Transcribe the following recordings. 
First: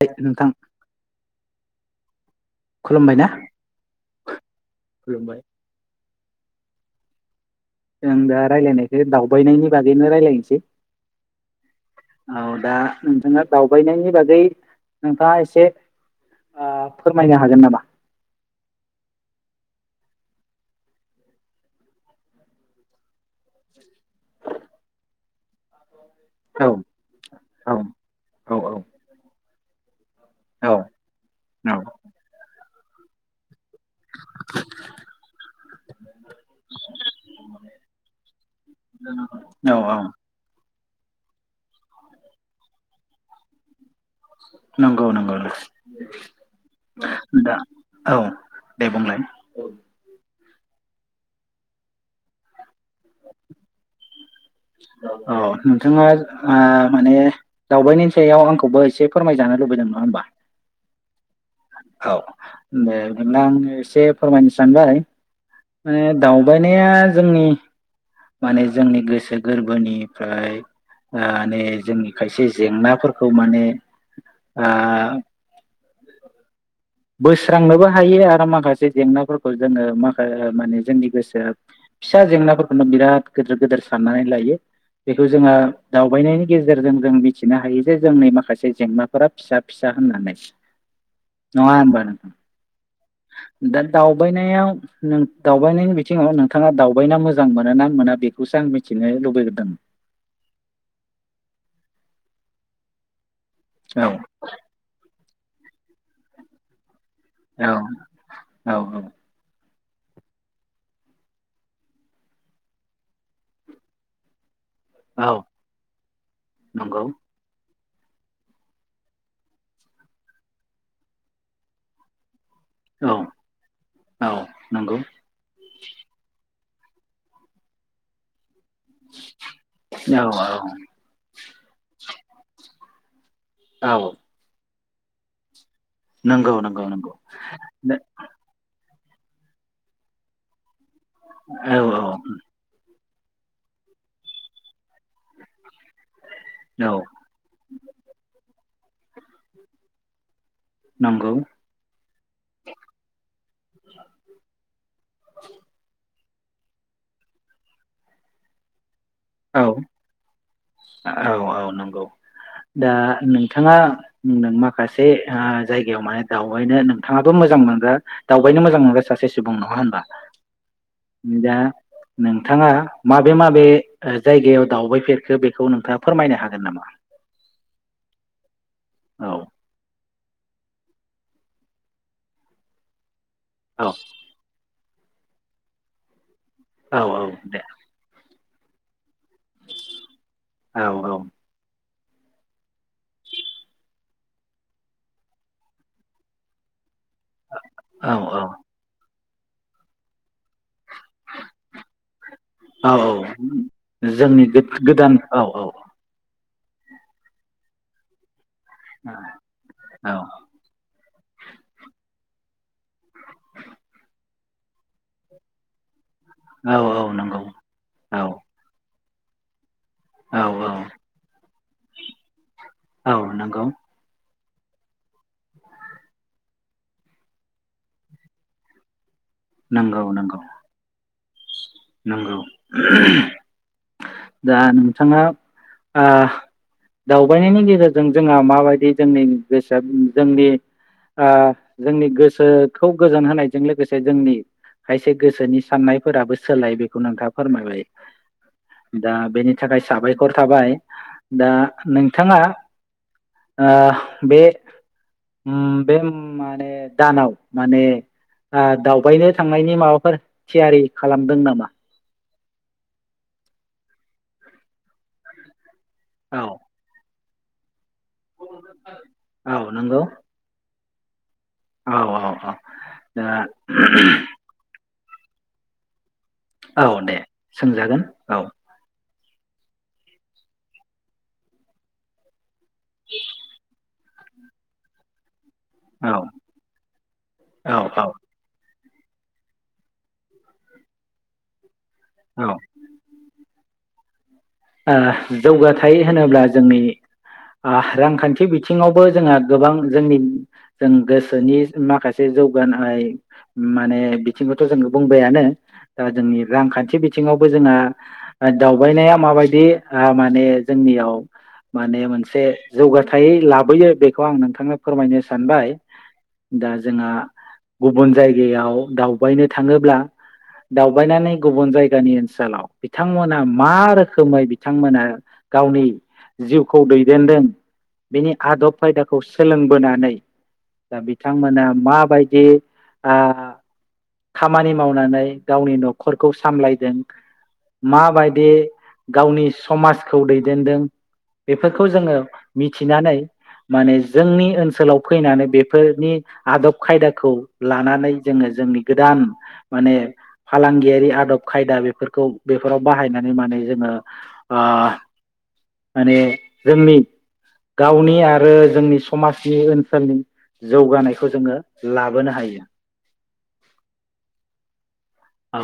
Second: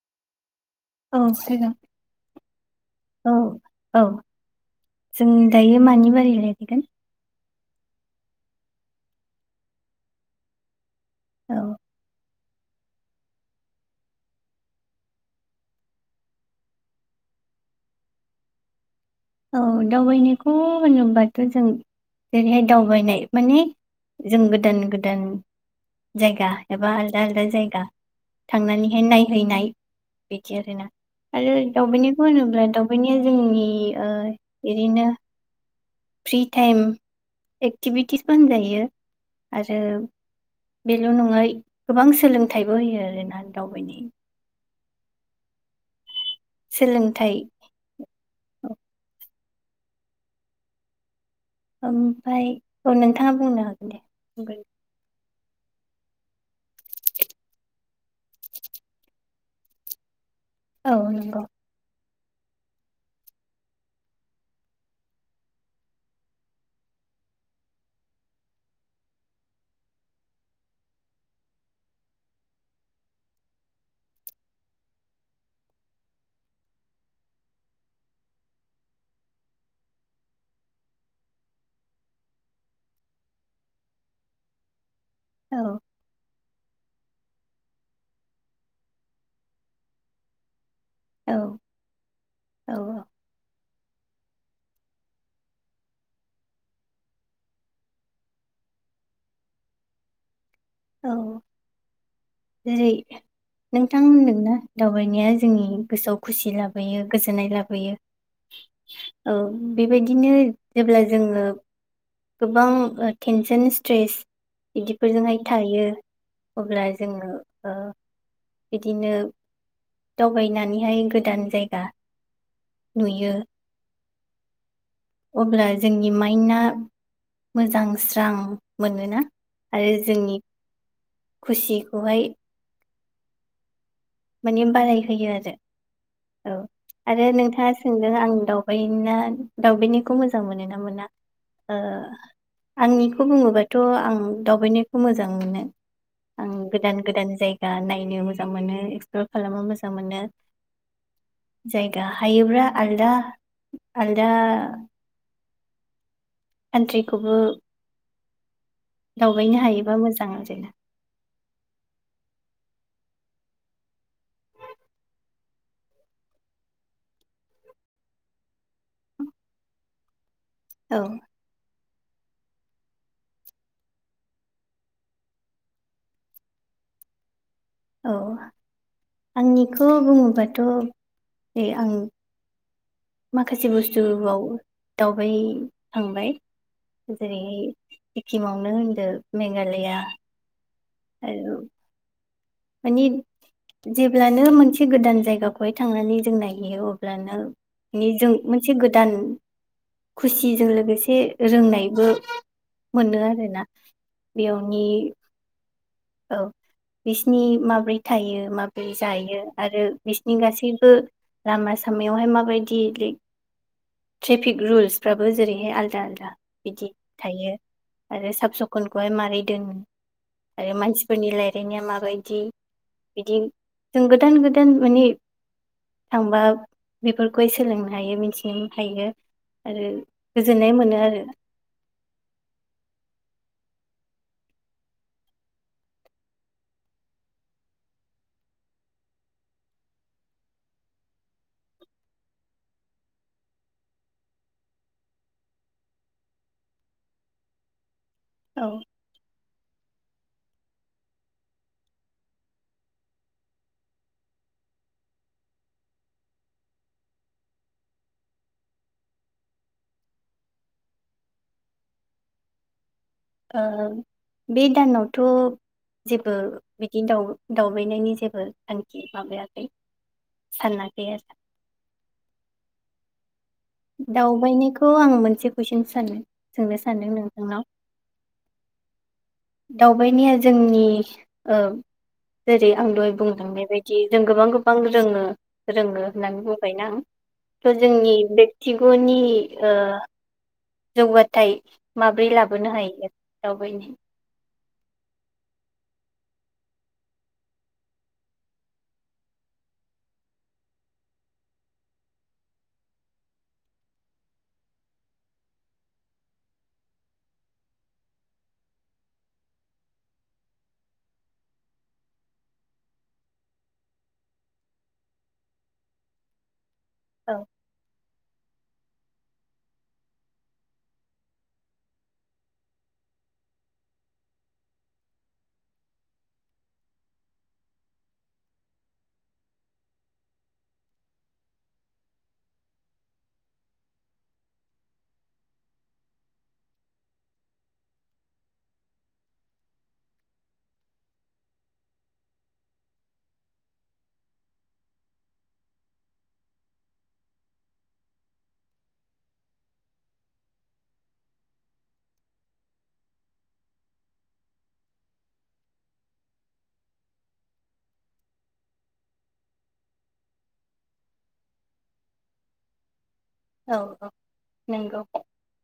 दे नोंथां औ [unintelligible] खुलुमबाय ना औ औ जों खुलुमबाय। दायो मानि बारै [inaudible] मेंगोन आों दा रायज्लायनायखो दावबायनायनि बागैनो रायजलायनोसै औ औ दा नोंथाङा दावबायनायनि बागै नोंथाङा एसे ओ फोरमायनो हागोन नामा औ दावबायनायखौ होनोबाथ' जों जेरैहाय दावबायनाय माने जों गोदान गोदान जायगा औ एबा आलदा आलदा औ जायगा औ थांनानैहाय नायहैनाय बिदि आरोना औ आरो दावबनिखौ होनोब्ला दाव बेनिया जोंनि इरैनो फ्रि टाइम एक्टिभिटिस फानोजायो औ आरो औ बेल' नङाय गोबां सोलोंथाइबो होयो आरोना दावबायनाय नंगौ नंगौ सोलोंथाइ [inaudible] दा औ औ दे बुंलाय [unintelligible] ओमफ्राय औ नोंथाङा बुंनो हागोन दे औ नोंथाङा माने दावबायनि सायाव आंखौबो एसे फोरमायजानो लुबैदों नङा होमबा औ नंगौ औ द बिदिब्ला आङो एसे फोरमायनो सानबाय माने दावबायनाया जोंनि माने जोंनि गोसो गोरबोनिफ्राय माने जोंनि खायसे जेंनाफोरखौ माने ओ बोस्रांनोबो हायो आरो माखासे जेंनाफोरखौ जोङो माखा माने जोंनि गोसोआ फिसा जेंनाफोरखौनो बिराद गिदिर गिदिर साननानै लायो। बेखौ जोंङहा औ दावबायनायनि गेजेरजों गेजेरजों जों मिथिनो हायो जे जोंनि माखासे जेंनाफोरा फिसा फिसा होननानै। औ नंआ होमबा नोंथां? औा दा दावबायनायाव दावबायनायनि बिथिङाव नोंथाङा दावबायना मोजां मोनो ना मोना बेखौसो आं मिथिनो लुबैदों। औ जि नोंथां औ होनदोंना दावबायनाया जोंनि गोसोआव खुसि लाबोयो। गोजोननाय औ लाबोयो औ औ बेबायदिनो जेब्ला जोङो गोबां टेनसन स्ट्रेस औ बिदिफोरजोंहाय थायो अब्ला नंगौ जोङो बिदिनो दावबायनानैहाय गोदान जायगा औ नुयो औ नंगौ अब्ला जोंनि माइना मोजां स्रां मोनोना आरो औ जोंनि औ खुसिखौहाय औ माने बारायहोयो आरो औ नंगौ नंगौ नंगौ आरो नोंथाङा सोंदों आं दावबाय होनना दाउबायनायखौ मोजां मोनोना मोना? औ ओ औ आंनिफ खौ बुङोबाथ' आं दावबायनायखौ मोजां मोनो। आं गोदान गोदान जायगा नायनो मोजां जां मोनो ओ खालामनो मोजां मोनो। नंगौ जायगा हायोब्ला आलदा आलदा कान्ट्रिखौबो दावबायनो औ हायोबा मोजां आरोना। औ औ नंगौ दा नोंथाङा नों माखासे ओ जायगायाव माने दावबायनो नोंथाङाबो मोजां मोनग्रा दावबायनो मोजां मोनग्रा सासे सुबुं नङा होमबा? औ दा नोंथाङा माबे माबे ओ जायगायाव दावबायफेरखो बेखौ नोंथाङा फोरमायनो हागोन नामा? औ औ आंनिखो बुङोबाद थ' जे आं माखासे औ बुस्थु बाव दावबाय खांबाय औ औ दे जेरैहाय किमावनो होनदों मेघालया औ। औ माने जेब ब्लानो मोनसे गोदान जायगाखौहाय थांनानै जों नायहैयो औ ब्लानो है औ जों मोनसे गोदान खुसिजों लोगो से रोंनायबो औ मोनो आरोना जोंनि बेयावनि गोदान औ औ औ बिसिनि माब्रै थायो माब ब्रै जायो आरो औ बिसोरनि गासैबो लामा सामायावहाय माबायद देलै ट्रेफिक रुल्सफ्राबो जैरैहाय आलदा औ बिदि औ नंगौ थायो औ आरो साफ सखन खौहाय मारै दोनगोन औ औ आरो मानसिफोरनि रायलायनाया माबायदि औ बिदि नंगौ जों गोदान गो दान माने थांबा बेफोरखौहाय सोलोंनो हायो मिथिनो हायो। आरो नोंगौ नोंगौ गोजोननाय मोनो आरो नोंगौ दा नोंथाङा आ दावबायनायनि गेजेरजों जोंहा माबायदि जोंनि गोसोआ जोंनि आ जोंनि गोसोखौ गोजोन होनायजों लोगोसे जोंनि खायसे गोसोनि साननायफोराबो सोलाय बेखौ नोंथाङा फोरमायबाय औ दा बेनि थाखाय साबायखर थाबाय दा नोंथाङा आ बे उम बे माने दानाव माने आ दावबायनो थांनायनि माबाफोर थियारि खालामदों नामा? ओ बे दानावथ' जेबो औ बिदिनो दाव दाव बैनायनि जेबो थांखि औ माबायाखै नंगौ सानना [inaudible] औ औ औ दा दावबाय खौ आं मोनसे कुइसन सानो सोंनो औ सानदों दे नोंथांनाव सोंजागोन औ दावबायनाया जोंनि ओ जेरै आं दहाय बुंलांनायबायदि जि जों गोबां गोबां रोङो। रोङो औ होननानै बुंबायना आं थ' औ जोंनि बे थिगु'नि ओ जौगाथाय माब्रै औ ओ लाबोनो हायो। दावबायनि ओ जौगाथाय होनोब्ला जोंनि आ रांखान्थि बिथिङावबो जोंहा गोबां जोंनि जों गोसोनि माखासे जौगानाय माने बिथिंखौथ' जों बुंबायानो दा जोंनि रांखान्थि बिथिङावबो जोंहा ओ दावबायनाया माबाय- दि ओ माने जोंनियाव माने मोनसे जौगाथाय लाबोयो बेखौ आं नोंथांनो फोरमायनो सानबाय जोंहा औ गुबुन जायगायाव दावबायनो थाङोब्ला दावबायनानै गुबुन जायगानि ओनसोलाव बिथांमोना मा रो- खोमै बिथांमोना गावनि जिउखौ दैदेनदों बिनि आदब खायदाखौ सोलोंबोनानै दा बिथांमोना माबायदि आ खामानि मावनानै गावनि न'खरखौ सामलायदों माबायदि गावनि समाजखौ दैदेनदों बेफोरखौ जोङो मिथिनानै माने जोंनि ओनसोलाव फैनानै बेफोरनि आदब खायदाखौ लानानै जोङो जोंनि गोदान माने फालांगियारि आदब खायदा बेफोरखौ बेफोराव बाहायनानै माने जोङो ओ माने जोंनि गावनि आरो जोंनि समाजनि ओनसोलनि जौगानायखौ जोङो लाबोनो हायो। औ औ नोंगौ। औ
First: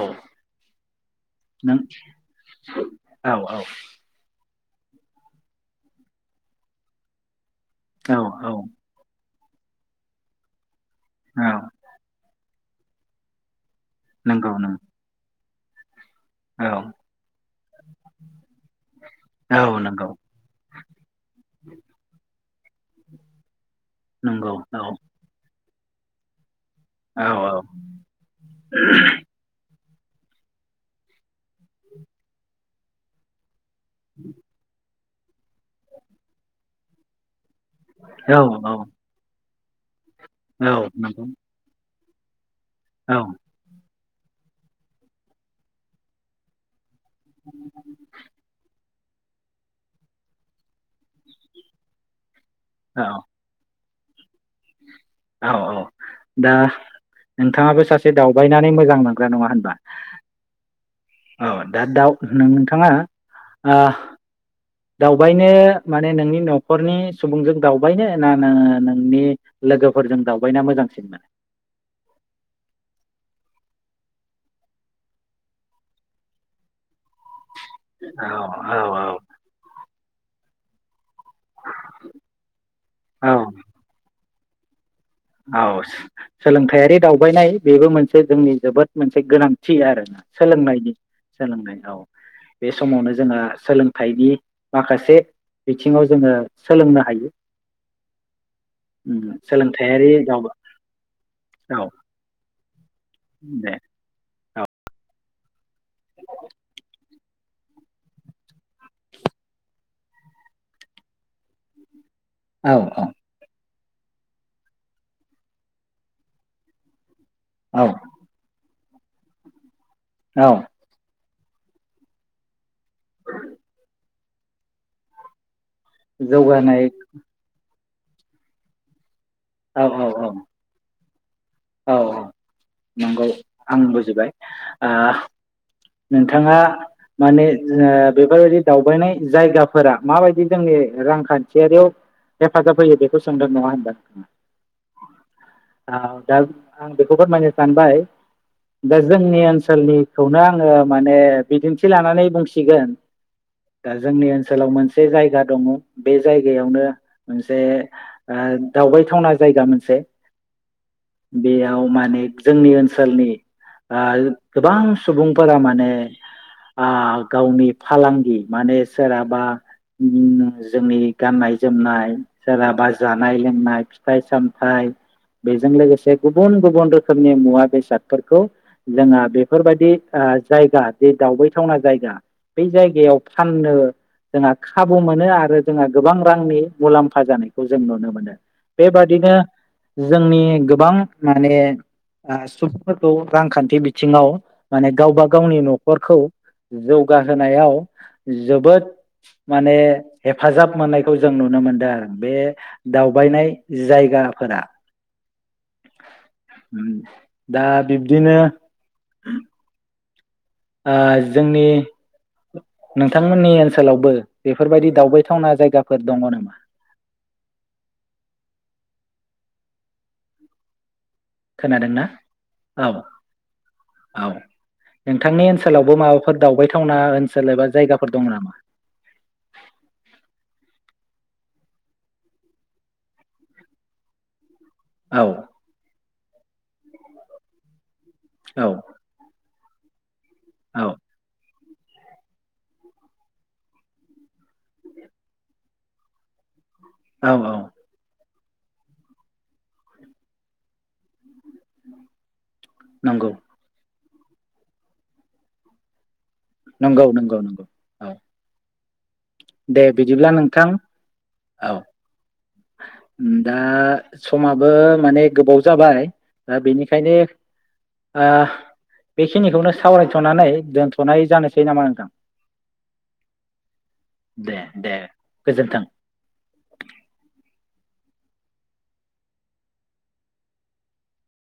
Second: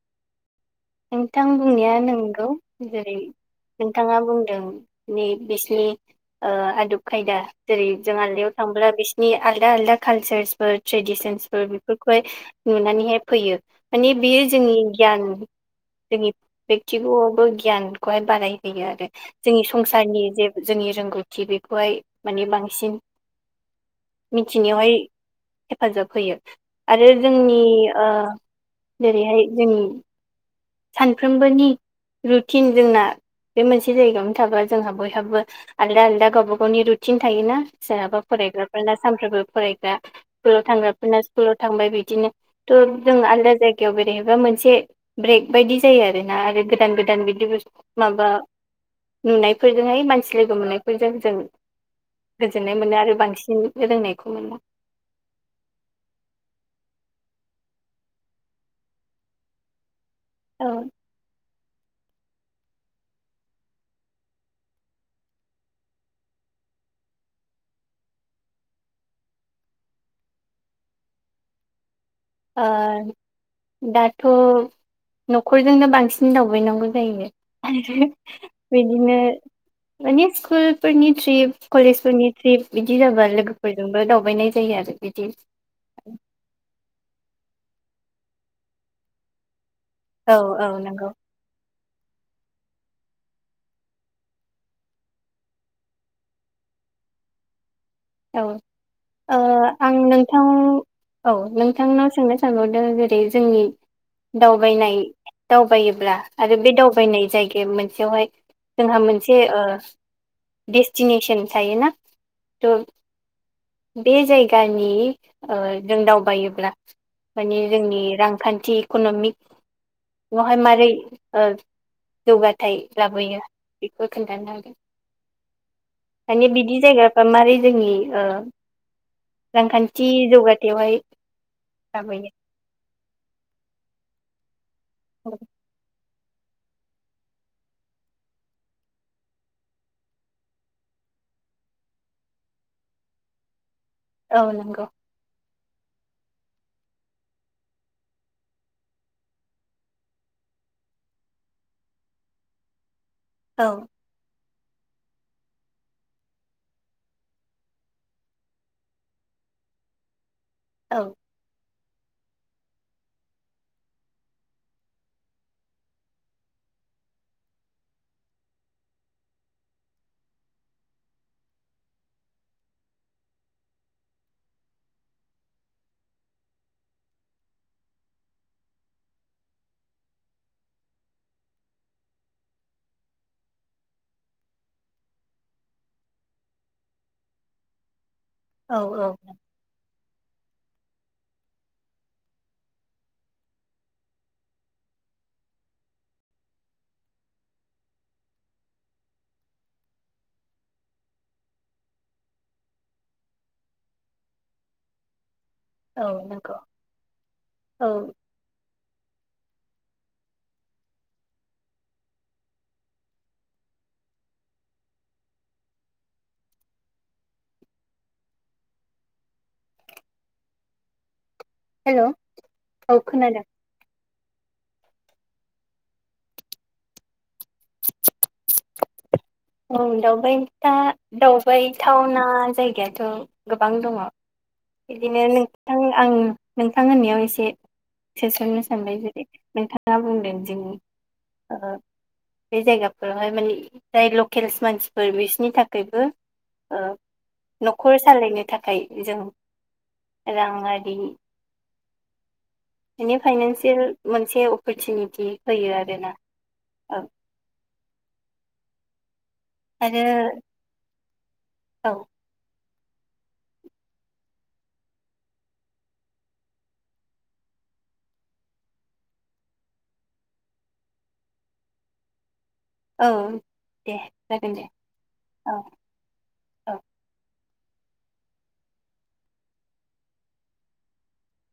नोंथां नों बुंनाया नोंगौ जेरै औ औ नोंथाङा बुंदों। नि बिसनि आदब खायदा जेरै जों औ आलदायाव औ थांब्ला बिस नि आलदा आलदा कालचारसफोर औ ट्रेडिसनस फोर बेफोरखौहाय नुनानैहाय फैयो। मानि बियो नंगौ नों जोंनि गियान जोंनि औ बेकथिगआवबो गियानखौहाय बारायहोयो आरो औ जोंनि नंगौ संसारनि जे जोंनि रोंगौथि बेखौहाय माने बांसिन नंगौ औ मिथिनायावहाय हेफाजाब होयो। आरो औ जोंनि जेरैहाय जोंनि सानफ्रोमबोनि रुटिन जोंना बे मोनसे जायगायावनो थाग्रा जोंहाबो थाबबो आलदा आलदा गावबा गावनि रुटिन थायोना। सोरहाबा औ फरायग्राफोर ना सानफ्रोमबो फारायग्रा स्कुलाव औ थांग्राफोरना नंगौ स्कुलाव थांबाय बि बिदिनो थ' जों औ आलदा जायगायाव बे बेेबा मोनसे ब्रेक बायदि जायो आरो ना आरो गोदान गोदान दान बिदि बुस माबा नुनायफोरजोंहाय मानसि लोगो मोननायफोरजों जों गोजोननाय मोनो औ आरो बांसिन रोंनायखौ मोना औ औ दा नोंथाङाबो सासे दावबायनानै मोजां मोनग्रा नङा होनबा? औ औ दा दाव नोंथाङा आह दावबायनो माने नोंनि न'खरनि सुबुंजों दावबायनो ना नोङो नोंनि लोगोफोरजों दावबायना मोजांसिनमोन दाथ' न'खरजोंनो बांसिन दावबायनांगौ जायो औ औ बिदिनो माने सकुलफोरनि ट्रिप कलेजफोरनि ट्रिप बिदि जाबा औ लोगोफोरजोंबो दावबायनाय जायो आरो बिदि औ सोलोंथायारि दाव बायनाय बेबो मोनसे जोंनि जोबोद मोनसे गोनां थि आरो औ औ सोलोंनायनि नंगौ सोलोंनाय औ बे समावनो जोंहा सोलोंथाइनि माखासे बिथिङाव जोङो सोलोंनो हायो। औ उम ओ आं सोलोंथायारि नोंथां दावबा औ औ नोंथांनाव सोंनो सानबाय दे ए जे बे जोंनि दे दावबायनाय दावबायोब्ला आरो बे दावबायनाय जायगे मोनसेयावहाय जोंहा मोनसे ओ देस्टिनेसोन थायोना औ थ' औ बे जायगानि ओ जों दावबायोब्ला माने औ जोंनि रांखान्थि इकनमिक औ बेवहाय मारै ओ जौगाथाय लाबोयो बेखो खोन्थानो हागोन माने बिदि जौगानाय जायगाफ्रा मारै जोंनि ओ औ रांखान्थि औ औ जौगाथायावहाय औ औ लाबोयो नंगौ आं बुजिबाय। आह नोंथाङा माने जा बेफोरबायदि दावबायनाय जायगाफोरा माबायदि जोंनि रांखान्थियारियाव हेफाजाब होयो बेखौ सोंदों नङा होनबा? औ नोंगौ [inaudible] दा आं बेखौ फोरमायनो सानबाय दा जोंनि ओनसोलनिखौनो आङो माने बिदिन्थि लानानै बुंसिगोन औ दा जोंनि ओन सोलाव मोनसे जायगा दङ बे जायगायावनो मोनसे ओ दावबायथावना जायगा मोनसे औ बेयाव माने जोंनि ओनसोलनि ओ गोबां सुबुंफोरा माने आ गावनि फालांगि माने सोरहाबा ओम जोंनि गाननाय जोमनाय सोरहाबा जानाय लोंनाय फिथाइ सामथाइ बेजों लोगोसे गुबुन गुबुन रोखोमनि मुवा बेसादफोरखौ जोंहा बेफोरबायदि ओ जायगा जे दावबायथावना जायगा बै जायगायाव फाननो जोंहा खाबु मोनो आरो जोंहा गोबां रांनि मुलाम्फा जानायखौ जों नुनो मोनो औ बे औ बादिनो जोंनि गोबां माने ओ सुबुंफोरखौ रांखान्थि बिथिङाव माने गावबा गावनि न'खरखौ जौगाहोनायाव जोबोद माने हेफाजाब मोननायखौ जों नुनो मोनदों आरो बे दावबायनाय जायगाफोरा। औ नंगौ उम दा औ बिब्दिनो ओ जोंनि नोंथांमोननि ओनसोलावबो बेफोरबायदि दावबायथावना जायगाफोर दङ नामा? हेल' खोनादोंना औ खोनादों। औ नोंथांनि ओनसोलावबो माबाफोर दावबायथावना ओनसोल एबा जायगाफोर दं नामा? दावबायथा दावबायबायथावना जायगायाथ' गोबां दङ। बिदिनो औ नोंथां आं नोंथां होननायाव एसे सोसननो औ सानबाय जेरै नोंथां। मा बुंदों? जों औ बे जायगाफोरावहाय माने जाय ल केल्स मानसिफोर बिसनि थाखायबो ओ औ औ न'खर सालायनो थाखाय जों राङारि माने नंगौ फाइनेनसियेल मोनसे अपरचुनिटि होयो आरोना। औ नंगौ नंगौ नंगौ औ। दे बिदिब्ला आरो नोंथां औ। दा समाबो माने गोबाव जाबाय दा बेनिखायनो ओ बेखिनिखौनो सावरायथ'नानै दोनथ'नाय जानोसै नामा नोंथां औ दे जागोन दे औ गोजोन्थों। औ